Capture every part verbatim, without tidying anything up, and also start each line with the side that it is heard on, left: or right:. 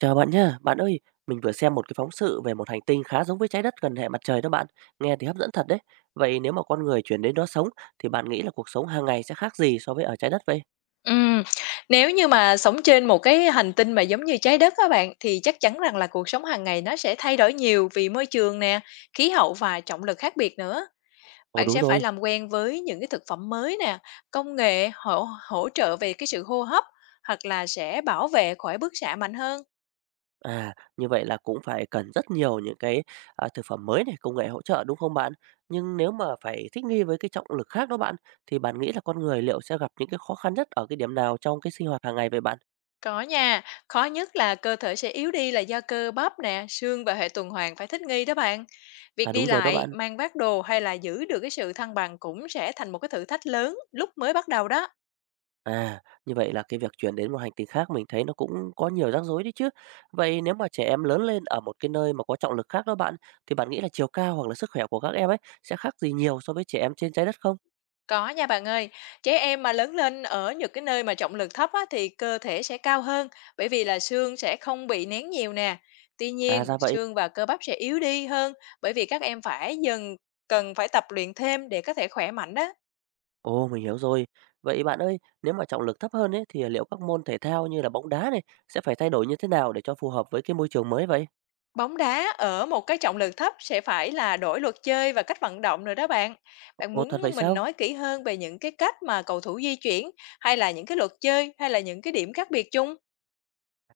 right: Chào bạn nhá. Bạn ơi, mình vừa xem một cái phóng sự về một hành tinh khá giống với trái đất gần hệ mặt trời đó bạn. Nghe thì hấp dẫn thật đấy. Vậy nếu mà con người chuyển đến đó sống thì bạn nghĩ là cuộc sống hàng ngày sẽ khác gì so với ở trái đất vậy?
left: Ừm, Nếu như mà sống trên một cái hành tinh mà giống như Trái Đất các bạn, thì chắc chắn rằng là cuộc sống hàng ngày nó sẽ thay đổi nhiều vì môi trường nè, khí hậu và trọng lực khác biệt nữa.
right: Ồ,
left: Bạn
right: đúng
left: sẽ phải
right: rồi.
left: làm quen với những cái thực phẩm mới nè, công nghệ hỗ hỗ trợ về cái sự hô hấp hoặc là sẽ bảo vệ khỏi bức xạ mạnh hơn.
right: À, như vậy là cũng phải cần rất nhiều những cái à, thực phẩm mới này, công nghệ hỗ trợ đúng không bạn? Nhưng nếu mà phải thích nghi với cái trọng lực khác đó bạn, thì bạn nghĩ là con người liệu sẽ gặp những cái khó khăn nhất ở cái điểm nào trong cái sinh hoạt hàng ngày vậy bạn?
left: Có nha, khó nhất là cơ thể sẽ yếu đi là do cơ bắp nè, xương và hệ tuần hoàn phải thích nghi đó bạn. Việc
right: À,
left: đi
right: đúng rồi đó
left: lại,
right: bạn.
left: mang vác đồ hay là giữ được cái sự thăng bằng cũng sẽ thành một cái thử thách lớn lúc mới bắt đầu đó.
right: À, như vậy là cái việc chuyển đến một hành tinh khác mình thấy nó cũng có nhiều rắc rối đấy chứ. Vậy nếu mà trẻ em lớn lên ở một cái nơi mà có trọng lực khác đó bạn, thì bạn nghĩ là chiều cao hoặc là sức khỏe của các em ấy sẽ khác gì nhiều so với trẻ em trên trái đất không?
left: Có nha bạn ơi, trẻ em mà lớn lên ở những cái nơi mà trọng lực thấp á, thì cơ thể sẽ cao hơn bởi vì là xương sẽ không bị nén nhiều nè. Tuy
right: À,
left: nhiên,
right: ra vậy.
left: xương và cơ bắp sẽ yếu đi hơn bởi vì các em phải dần cần phải tập luyện thêm để có thể khỏe mạnh đó.
right: Ồ, mình hiểu rồi. Vậy bạn ơi, nếu mà trọng lực thấp hơn ấy thì liệu các môn thể thao như là bóng đá này sẽ phải thay đổi như thế nào để cho phù hợp với cái môi trường mới vậy?
left: Bóng đá ở một cái trọng lực thấp sẽ phải là đổi luật chơi và cách vận động rồi đó bạn. Bạn
right: Ồ, thật vậy
left: muốn mình
right: sao?
left: nói kỹ hơn về những cái cách mà cầu thủ di chuyển hay là những cái luật chơi hay là những cái điểm khác biệt chung?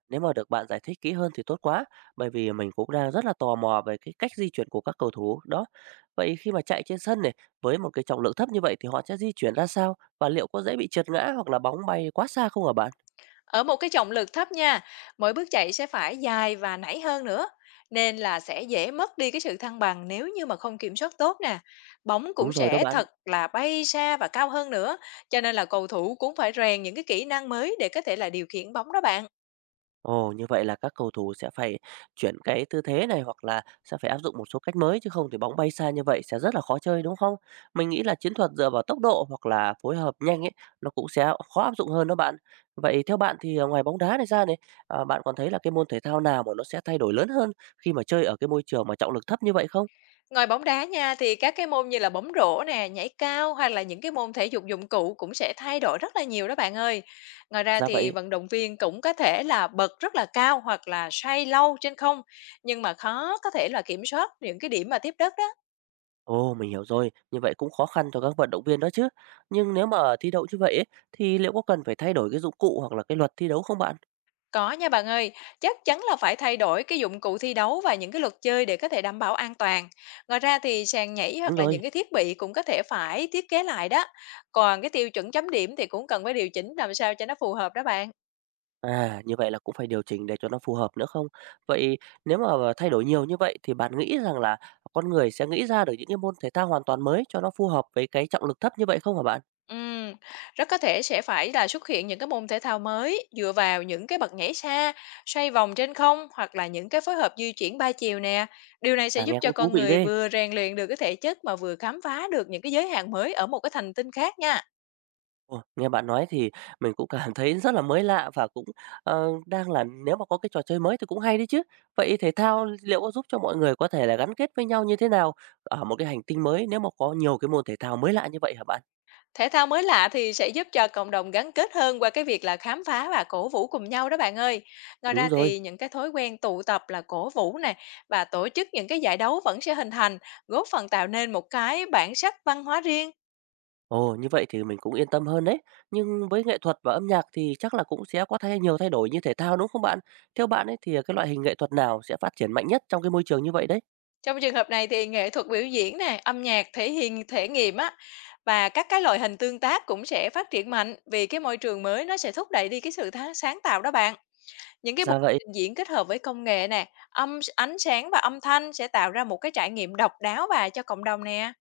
right: Nếu mà được bạn giải thích kỹ hơn thì tốt quá, bởi vì mình cũng đang rất là tò mò về cái cách di chuyển của các cầu thủ đó. Vậy khi mà chạy trên sân này với một cái trọng lượng thấp như vậy thì họ sẽ di chuyển ra sao, và liệu có dễ bị trượt ngã hoặc là bóng bay quá xa không hả bạn?
left: Ở một cái trọng lực thấp nha, mỗi bước chạy sẽ phải dài và nảy hơn nữa. Nên là sẽ dễ mất đi cái sự thăng bằng nếu như mà không kiểm soát tốt nè. Bóng
right: Đúng
left: cũng
right: rồi đó
left: sẽ
right: bạn.
left: thật là bay xa và cao hơn nữa. Cho nên là cầu thủ cũng phải rèn những cái kỹ năng mới để có thể là điều khiển bóng đó bạn.
right: Ồ, như vậy là các cầu thủ sẽ phải chuyển cái tư thế này, hoặc là sẽ phải áp dụng một số cách mới, chứ không thì bóng bay xa như vậy sẽ rất là khó chơi đúng không? Mình nghĩ là chiến thuật dựa vào tốc độ hoặc là phối hợp nhanh ấy nó cũng sẽ khó áp dụng hơn đó bạn. Vậy theo bạn thì à, ngoài bóng đá này ra này, à, bạn còn thấy là cái môn thể thao nào mà nó sẽ thay đổi lớn hơn khi mà chơi ở cái môi trường mà trọng lực thấp như vậy không?
left: Ngoài bóng đá nha, thì các cái môn như là bóng rổ nè, nhảy cao hoặc là những cái môn thể dục dụng cụ cũng sẽ thay đổi rất là nhiều đó bạn ơi. Ngoài ra
right: Ra
left: thì
right: vậy.
left: vận động viên cũng có thể là bật rất là cao hoặc là xoay lâu trên không, nhưng mà khó có thể là kiểm soát những cái điểm mà tiếp đất đó.
right: Ồ, mình hiểu rồi. Như vậy cũng khó khăn cho các vận động viên đó chứ. Nhưng nếu mà thi đấu như vậy ấy, thì liệu có cần phải thay đổi cái dụng cụ hoặc là cái luật thi đấu không bạn?
left: Có nha bạn ơi, chắc chắn là phải thay đổi cái dụng cụ thi đấu và những cái luật chơi để có thể đảm bảo an toàn. Ngoài ra thì sàn nhảy hoặc
right: Đúng
left: là
right: rồi.
left: những cái thiết bị cũng có thể phải thiết kế lại đó. Còn cái tiêu chuẩn chấm điểm thì cũng cần phải điều chỉnh làm sao cho nó phù hợp đó bạn.
right: À, như vậy là cũng phải điều chỉnh để cho nó phù hợp nữa không? Vậy nếu mà thay đổi nhiều như vậy thì bạn nghĩ rằng là con người sẽ nghĩ ra được những cái môn thể thao hoàn toàn mới cho nó phù hợp với cái trọng lực thấp như vậy không hả bạn?
left: Ừm, Rất có thể sẽ phải là xuất hiện những cái môn thể thao mới dựa vào những cái bật nhảy xa, xoay vòng trên không hoặc là những cái phối hợp di chuyển ba chiều nè. Điều này sẽ
right: À,
left: giúp
right: nghe
left: cho
right: cũng thú
left: con
right: vị
left: người
right: ghê.
left: vừa rèn luyện được cái thể chất mà vừa khám phá được những cái giới hạn mới ở một cái thành tinh khác nha.
right: Ồ, nghe bạn nói thì mình cũng cảm thấy rất là mới lạ, và cũng ờ, đang là nếu mà có cái trò chơi mới thì cũng hay đấy chứ. Vậy thể thao liệu có giúp cho mọi người có thể là gắn kết với nhau như thế nào ở một cái hành tinh mới, nếu mà có nhiều cái môn thể thao mới lạ như vậy hả bạn?
left: Thể thao mới lạ thì sẽ giúp cho cộng đồng gắn kết hơn qua cái việc là khám phá và cổ vũ cùng nhau đó bạn ơi. Ngoài
right: Đúng
left: ra
right: rồi.
left: thì những cái thói quen tụ tập là cổ vũ này và tổ chức những cái giải đấu vẫn sẽ hình thành, góp phần tạo nên một cái bản sắc văn hóa riêng
right: Ồ, như vậy thì mình cũng yên tâm hơn đấy. Nhưng với nghệ thuật và âm nhạc thì chắc là cũng sẽ có thay nhiều thay đổi như thể thao đúng không bạn? Theo bạn ấy thì à, cái loại hình nghệ thuật nào sẽ phát triển mạnh nhất trong cái môi trường như vậy đấy?
left: Trong trường hợp này thì nghệ thuật biểu diễn nè, âm nhạc thể hiện thể nghiệm á và các cái loại hình tương tác cũng sẽ phát triển mạnh vì cái môi trường mới nó sẽ thúc đẩy đi cái sự tha- sáng tạo đó bạn. Những cái buổi
right: Ra vậy.
left: trình diễn kết hợp với công nghệ nè, âm ánh sáng và âm thanh sẽ tạo ra một cái trải nghiệm độc đáo và cho cộng đồng nè.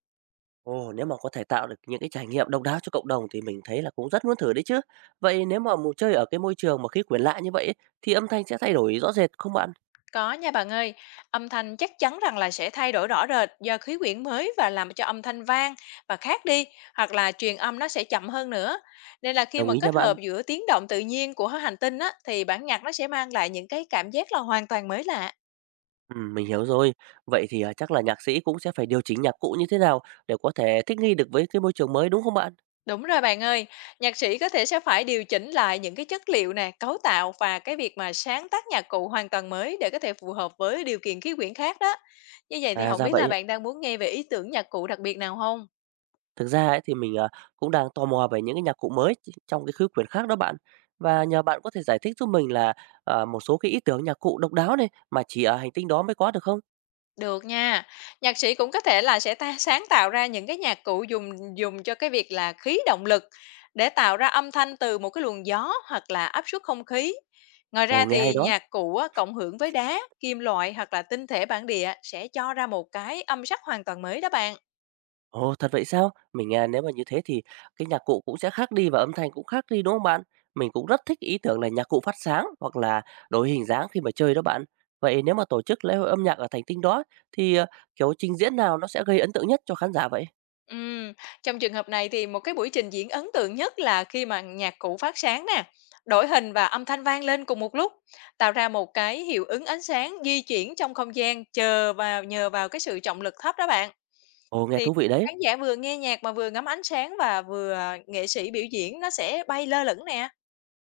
right: Ồ, nếu mà có thể tạo được những cái trải nghiệm độc đáo cho cộng đồng thì mình thấy là cũng rất muốn thử đấy chứ. Vậy nếu mà muốn chơi ở cái môi trường mà khí quyển lạ như vậy ấy, thì âm thanh sẽ thay đổi rõ rệt không bạn?
left: Có nha bạn ơi, âm thanh chắc chắn rằng là sẽ thay đổi rõ rệt do khí quyển mới và làm cho âm thanh vang và khác đi, hoặc là truyền âm nó sẽ chậm hơn nữa. Nên là khi
right: Đồng
left: mà
right: ý nha
left: kết
right: bạn.
left: hợp giữa tiếng động tự nhiên của hành tinh á, thì bản nhạc nó sẽ mang lại những cái cảm giác là hoàn toàn mới lạ.
right: Ừ, mình hiểu rồi. Vậy thì à, chắc là nhạc sĩ cũng sẽ phải điều chỉnh nhạc cụ như thế nào để có thể thích nghi được với cái môi trường mới đúng không bạn?
left: Đúng rồi bạn ơi, nhạc sĩ có thể sẽ phải điều chỉnh lại những cái chất liệu nè, cấu tạo và cái việc mà sáng tác nhạc cụ hoàn toàn mới để có thể phù hợp với điều kiện khí quyển khác đó. Như vậy thì
right: À,
left: không
right: ra
left: biết là
right: vậy.
left: bạn đang muốn nghe về ý tưởng nhạc cụ đặc biệt nào không?
right: Thực ra ấy thì mình, à, cũng đang tò mò về những cái nhạc cụ mới ch trong cái khứ quyển khác đó bạn. Và nhờ bạn có thể giải thích giúp mình là, ờ, một số cái ý tưởng nhạc cụ độc đáo này, mà chỉ ở hành tinh đó mới có được không?
left: Được nha. Nhạc sĩ cũng có thể là sẽ ta sáng tạo ra những cái nhạc cụ dùng dùng cho cái việc là khí động lực để tạo ra âm thanh từ một cái luồng gió hoặc là áp suất không khí. Ngoài
right: Ồ,
left: ra
right: nghe hay
left: thì
right: đó!
left: nhạc cụ á, cộng hưởng với đá, kim loại hoặc là tinh thể bản địa sẽ cho ra một cái âm sắc hoàn toàn mới đó bạn.
right: Ồ, thật vậy sao? Mình, à, nếu mà như thế thì cái nhạc cụ cũng sẽ khác đi và âm thanh cũng khác đi, đúng không bạn? Mình cũng rất thích ý tưởng là nhạc cụ phát sáng hoặc là đổi hình dáng khi mà chơi đó bạn. Vậy nếu mà tổ chức lễ hội âm nhạc ở hành tinh đó thì, ờ, kiểu, trình diễn nào nó sẽ gây ấn tượng nhất cho khán giả vậy?
left: Ừm, Trong trường hợp này thì một cái buổi trình diễn ấn tượng nhất là khi mà nhạc cụ phát sáng nè, đổi hình và âm thanh vang lên cùng một lúc, tạo ra một cái hiệu ứng ánh sáng di chuyển trong không gian chờ vào nhờ vào cái sự trọng lực thấp đó bạn.
right: Ồ, nghe
left: Thì
right: thú vị đấy!
left: khán giả vừa nghe nhạc mà vừa ngắm ánh sáng và vừa nghệ sĩ biểu diễn nó sẽ bay lơ lửng nè.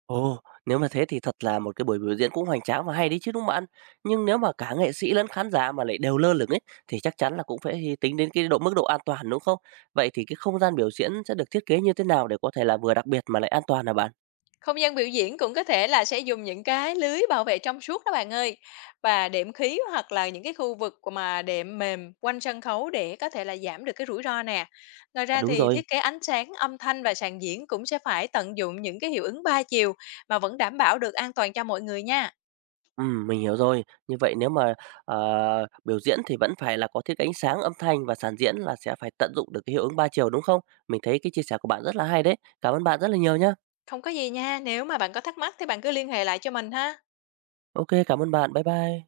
right: Ồ, nếu mà thế thì thật là một cái buổi biểu diễn cũng hoành tráng và hay đấy chứ, đúng không bạn? Nhưng nếu mà cả nghệ sĩ lẫn khán giả mà lại đều lơ lửng ấy, thì chắc chắn là cũng phải hy- tính đến cái độ mức độ an toàn, đúng không? Vậy thì cái không gian biểu diễn sẽ được thiết kế như thế nào để có thể là vừa đặc biệt mà lại an toàn hả bạn?
left: Không gian biểu diễn cũng có thể là sẽ dùng những cái lưới bảo vệ trong suốt đó bạn ơi. Và đệm khí hoặc là những cái khu vực của mà đệm mềm quanh sân khấu để có thể là giảm được cái rủi ro nè. Ngoài
right: À,
left: ra
right: đúng
left: thì
right: rồi.
left: thiết kế ánh sáng, âm thanh và sàn diễn cũng sẽ phải tận dụng những cái hiệu ứng ba chiều mà vẫn đảm bảo được an toàn cho mọi người nha.
right: Ừ, mình hiểu rồi. Như vậy nếu mà ờ, biểu diễn thì vẫn phải là có thiết kế ánh sáng, âm thanh và sàn diễn là sẽ phải tận dụng được cái hiệu ứng ba chiều đúng không? Mình thấy cái chia sẻ của bạn rất là hay đấy. Cảm ơn bạn rất là nhiều nhá.
left: Không có gì nha, nếu mà bạn có thắc mắc thì bạn cứ liên hệ lại cho mình ha.
right: Ok, cảm ơn bạn. Bye bye.